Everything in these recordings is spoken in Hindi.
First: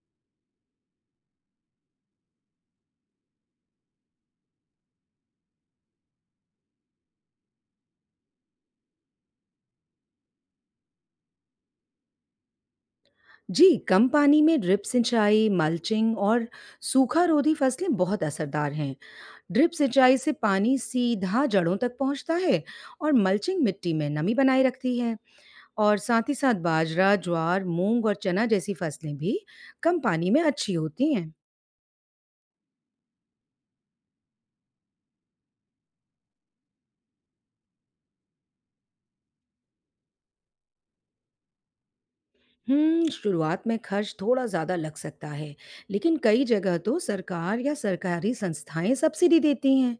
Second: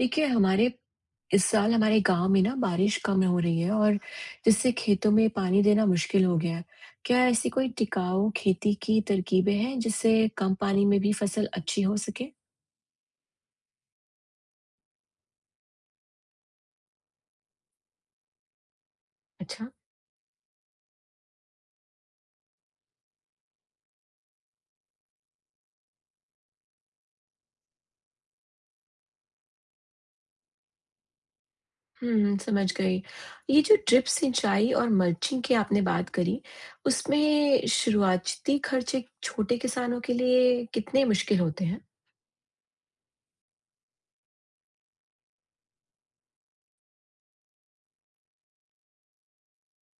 देखिए, हमारे इस साल हमारे गाँव में ना बारिश कम हो रही है और जिससे खेतों में पानी देना मुश्किल हो गया है। क्या ऐसी कोई टिकाऊ खेती की तरकीबें हैं जिससे कम पानी में भी फसल अच्छी हो सके? जी, कम पानी में ड्रिप सिंचाई, मल्चिंग और सूखा रोधी फसलें बहुत असरदार हैं। अच्छा। ड्रिप सिंचाई से पानी सीधा जड़ों तक पहुंचता है और मल्चिंग मिट्टी में नमी बनाए रखती है। और साथ ही साथ बाजरा, ज्वार, मूंग और चना जैसी फसलें भी कम पानी में अच्छी होती हैं। हुँ, समझ गई। ये जो ड्रिप सिंचाई और मल्चिंग की आपने बात करी, उसमें शुरुआती खर्चे छोटे किसानों के लिए कितने मुश्किल होते हैं? शुरुआत में खर्च थोड़ा ज्यादा लग सकता है, लेकिन कई जगह तो सरकार या सरकारी संस्थाएं सब्सिडी देती हैं।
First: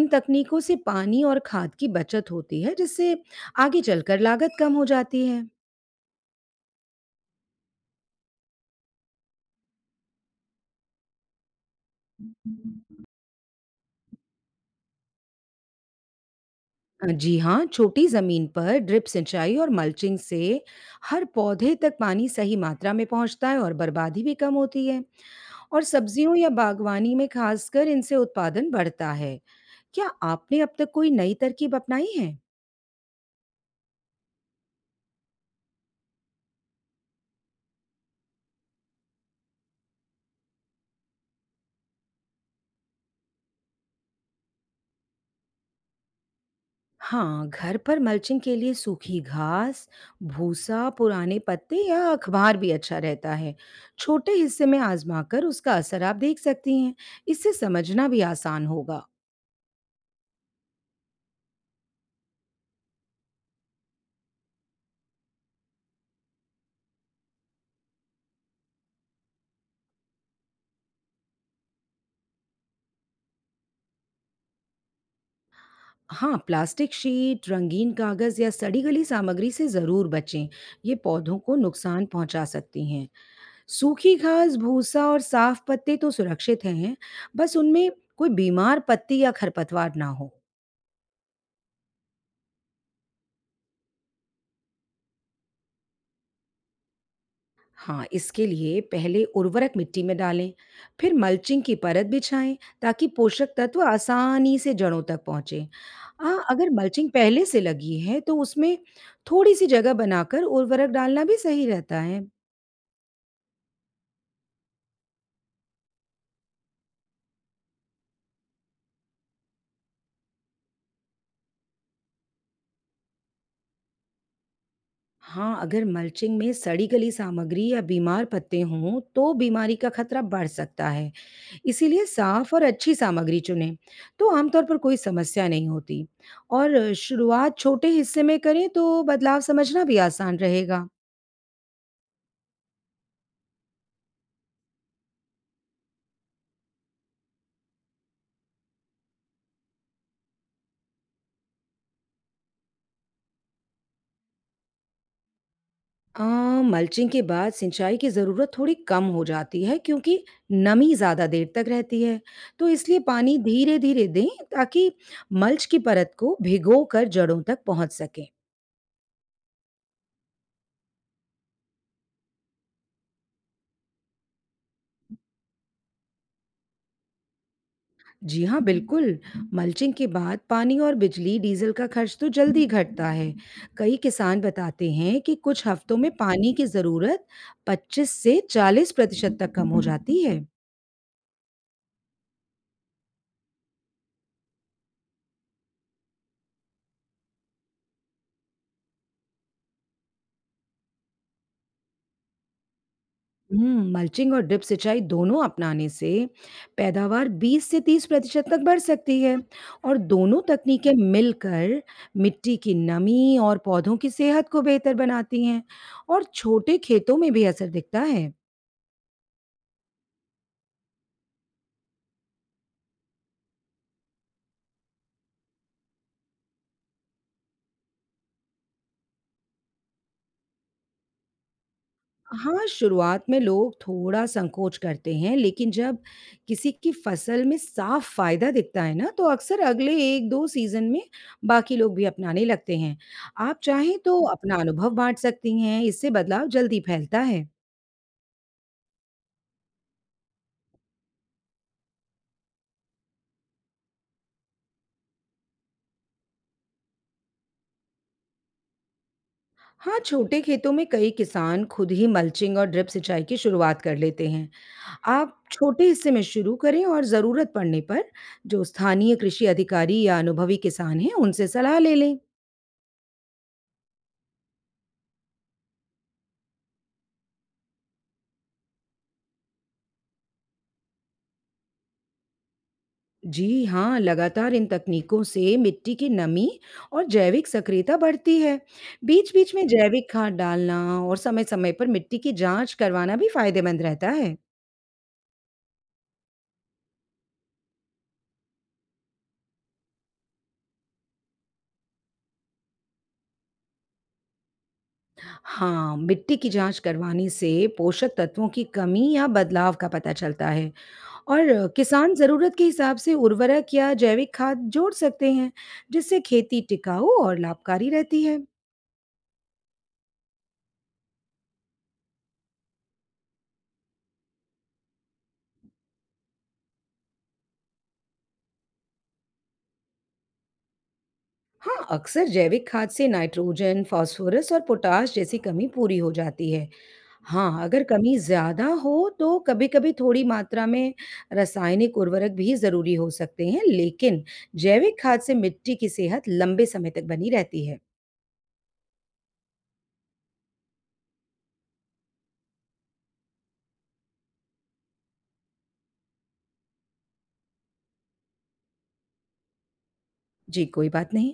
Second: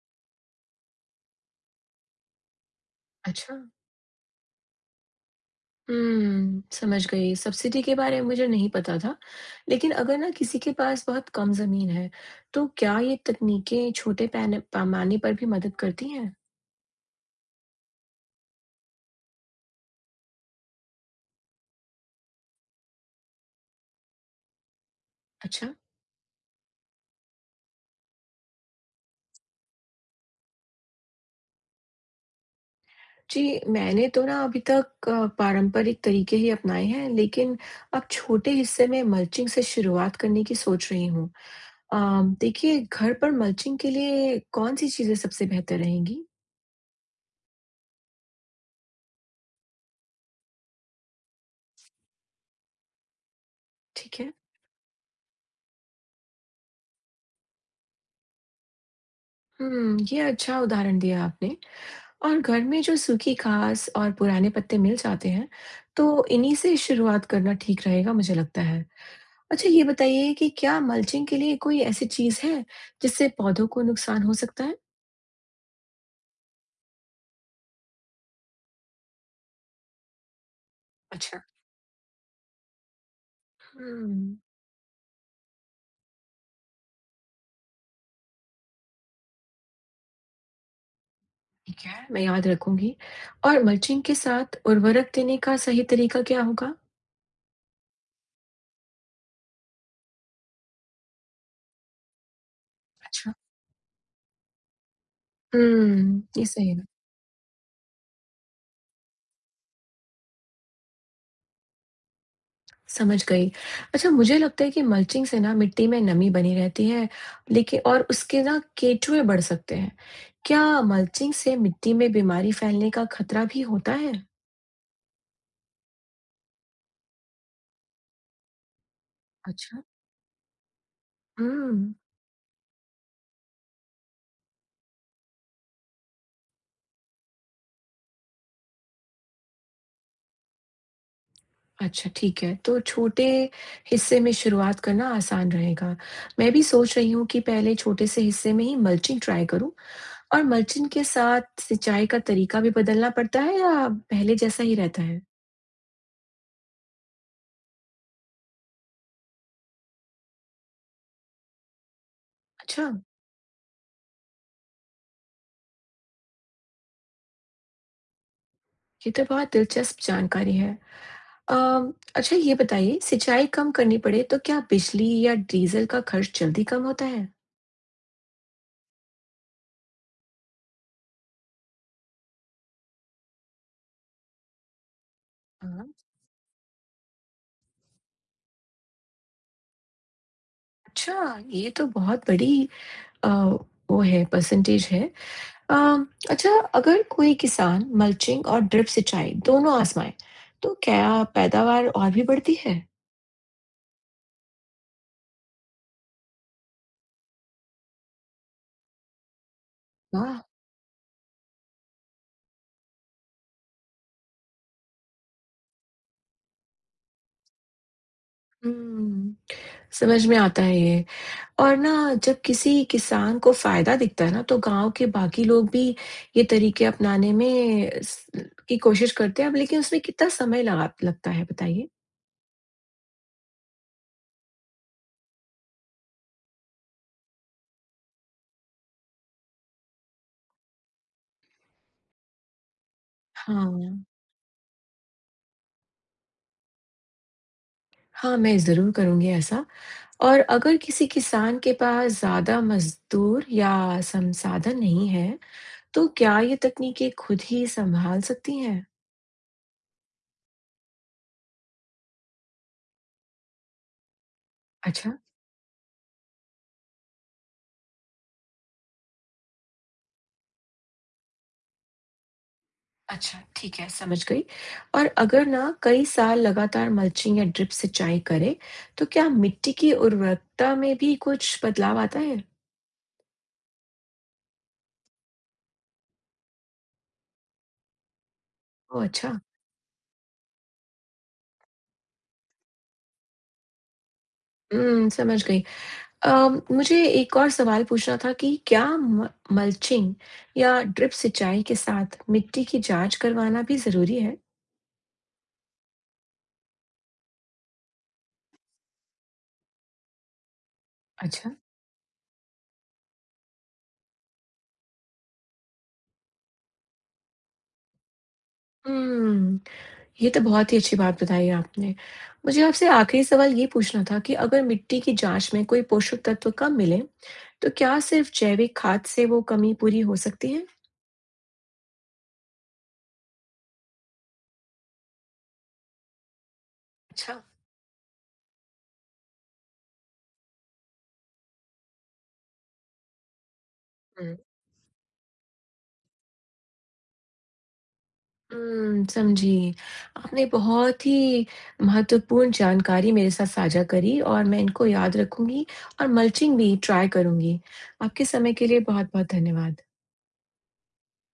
इन तकनीकों से पानी और खाद की बचत होती है जिससे अच्छा। आगे चलकर लागत कम हो जाती है। हुँ, समझ गई। सब्सिडी के बारे में मुझे नहीं पता था। लेकिन अगर ना किसी के पास बहुत कम ज़मीन है, तो क्या ये तकनीकें छोटे पैने पैमाने पर भी मदद करती हैं? जी हाँ, छोटी जमीन पर ड्रिप सिंचाई और मल्चिंग से हर पौधे तक पानी सही मात्रा में पहुंचता है और बर्बादी भी कम होती है। अच्छा। और सब्जियों या बागवानी में खासकर इनसे उत्पादन बढ़ता है। क्या आपने अब तक कोई नई तरकीब अपनाई है? जी, मैंने तो ना अभी तक पारंपरिक तरीके ही अपनाए हैं, लेकिन अब छोटे हिस्से में मल्चिंग से शुरुआत करने की सोच रही हूँ। अ, देखिए, घर पर मल्चिंग के लिए कौन-सी चीज़ें सबसे बेहतर रहेंगी? हाँ, घर पर मल्चिंग के लिए सूखी घास, भूसा, पुराने पत्ते या अखबार भी अच्छा रहता है। ठीक है। छोटे हिस्से में आजमाकर उसका असर आप देख सकती हैं। इससे समझना भी आसान होगा। हुँ, ये अच्छा उदाहरण दिया आपने। और घर में जो सूखी घास और पुराने पत्ते मिल जाते हैं, तो इन्हीं से शुरुआत करना ठीक रहेगा मुझे लगता है। अच्छा, ये बताइए कि क्या मल्चिंग के लिए कोई ऐसी चीज़ है, जिससे पौधों को नुकसान हो सकता है? हाँ, प्लास्टिक शीट, रंगीन कागज या सड़ी गली सामग्री से जरूर बचें। ये पौधों अच्छा। को नुकसान पहुंचा सकती हैं। सूखी हम्म, घास, भूसा और साफ पत्ते तो सुरक्षित हैं, बस उनमें कोई बीमार पत्ती या खरपतवार ना हो। ठीक है, मैं याद रखूंगी। और मल्चिंग के साथ उर्वरक देने का सही तरीका क्या होगा? हाँ, इसके लिए पहले उर्वरक मिट्टी में डालें, फिर मल्चिंग की परत बिछाएं ताकि अच्छा। पोषक तत्व आसानी से जड़ों तक पहुंचे। ये सही अगर है। मल्चिंग पहले से लगी है तो उसमें थोड़ी सी जगह बनाकर उर्वरक डालना भी सही रहता है। समझ गई। अच्छा, मुझे लगता है कि मल्चिंग से ना मिट्टी में नमी बनी रहती है, लेकिन और उसके ना केंचुए बढ़ सकते हैं। क्या मल्चिंग से मिट्टी में बीमारी फैलने का खतरा भी होता है? हाँ, अगर मल्चिंग में सड़ी गली सामग्री या बीमार पत्ते हों तो बीमारी अच्छा। का खतरा बढ़ सकता है। हम्म। इसीलिए साफ और अच्छी सामग्री चुनें, तो आमतौर पर कोई समस्या नहीं होती। और शुरुआत छोटे हिस्से में करें तो बदलाव समझना भी आसान रहेगा। अच्छा, ठीक है, तो छोटे हिस्से में शुरुआत करना आसान रहेगा। मैं भी सोच रही हूँ कि पहले छोटे से हिस्से में ही मल्चिंग ट्राई करूँ। और मल्चिंग के साथ सिंचाई का तरीका भी बदलना पड़ता है या पहले जैसा ही रहता है? अ, मल्चिंग के बाद सिंचाई की ज़रूरत थोड़ी कम हो जाती है क्योंकि नमी ज़्यादा देर तक रहती है, तो अच्छा, इसलिए पानी धीरे-धीरे दें ताकि मल्च की परत को भिगोकर जड़ों तक पहुँच सके। ये तो बहुत दिलचस्प जानकारी है। अच्छा, ये बताइए सिंचाई कम करनी पड़े तो क्या बिजली या डीजल का खर्च जल्दी कम होता है? जी हाँ, बिल्कुल। मल्चिंग के बाद पानी और बिजली, डीज़ल का खर्च तो जल्दी घटता है। कई किसान बताते हैं कि कुछ हाँ, हफ्तों में पानी की ज़रूरत 25 से 40% तक कम हो जाती है। अच्छा, ये तो बहुत बड़ी अ, वो है परसेंटेज है। अच्छा, अगर कोई किसान मल्चिंग और ड्रिप सिंचाई दोनों आजमाए तो क्या पैदावार और भी बढ़ती है? मल्चिंग और ड्रिप सिंचाई दोनों अपनाने से पैदावार 20 से 30% तक बढ़ सकती है और वाह। दोनों तकनीकें मिलकर मिट्टी की नमी और पौधों की सेहत को बेहतर बनाती हैं और छोटे खेतों में भी असर दिखता है। हम्म, समझ में आता है ये। और ना जब किसी किसान को फायदा दिखता है ना, तो गाँव के बाकी लोग भी ये तरीके अपनाने में स की कोशिश करते हैं। अब लेकिन उसमें कितना समय लगा लगता है बताइए? हाँ, शुरुआत में लोग थोड़ा संकोच करते हैं, लेकिन जब किसी की फसल में साफ फ़ायदा दिखता है ना, तो अक्सर अगले 1-2 सीज़न में बाकी लोग भी अपनाने लगते हैं। आप हाँ। चाहें तो अपना अनुभव बाँट सकती हैं, इससे बदलाव जल्दी फैलता है। हाँ, मैं ज़रूर करूँगी ऐसा। और अगर किसी किसान के पास ज़्यादा मज़दूर या संसाधन नहीं है, तो क्या ये तकनीकें खुद ही सँभाल सकती हैं? हाँ, छोटे खेतों में कई किसान खुद ही मल्चिंग और ड्रिप सिंचाई की शुरुआत कर लेते हैं। अच्छा। आप छोटे हिस्से में शुरू करें और ज़रूरत पड़ने पर जो स्थानीय कृषि अधिकारी या अनुभवी किसान हैं, उनसे सलाह ले लें। अच्छा, ठीक है, समझ गई। और अगर ना कई साल लगातार मल्चिंग या ड्रिप सिंचाई करें, तो क्या मिट्टी की उर्वरकता में भी कुछ बदलाव आता है? जी हाँ, लगातार इन तकनीकों से मिट्टी की नमी और जैविक सक्रियता बढ़ती है। ओह! अच्छा। बीच-बीच में जैविक खाद डालना और समय-समय पर मिट्टी की जांच करवाना भी फायदेमंद रहता है। हुँ, समझ गई। अ, मुझे एक और सवाल पूछना था कि क्या म मल्चिंग या ड्रिप सिंचाई के साथ मिट्टी की जाँच करवाना भी ज़रूरी है? हाँ, मिट्टी की जांच करवाने से पोषक तत्वों की कमी या बदलाव का पता चलता है और अच्छा। किसान जरूरत के हिसाब से उर्वरक या जैविक खाद जोड़ सकते हैं, जिससे खेती टिकाऊ और लाभकारी रहती है। हुँ। ये तो बहुत ही अच्छी बात बताई आपने। मुझे आपसे आखिरी सवाल ये पूछना था कि अगर मिट्टी की जाँच में कोई पोषक तत्व कम मिले, तो क्या सिर्फ जैविक खाद से वो कमी पूरी हो सकती है? हाँ, अक्सर जैविक खाद से नाइट्रोजन, फास्फोरस और पोटाश जैसी कमी पूरी हो जाती है। अच्छा। हाँ, अगर कमी ज़्यादा हो तो कभी-कभी थोड़ी मात्रा में रासायनिक उर्वरक भी ज़रूरी हो सकते हैं, लेकिन हुँ। जैविक खाद से मिट्टी की सेहत लंबे समय तक बनी रहती है। हुँ, समझी। आपने बहुत ही महत्वपूर्ण जानकारी मेरे साथ साझा करी और मैं इनको याद रखूँगी और मल्चिंग भी ट्राई करूँगी। आपके समय के लिए बहुत-बहुत धन्यवाद। जी, कोई बात नहीं।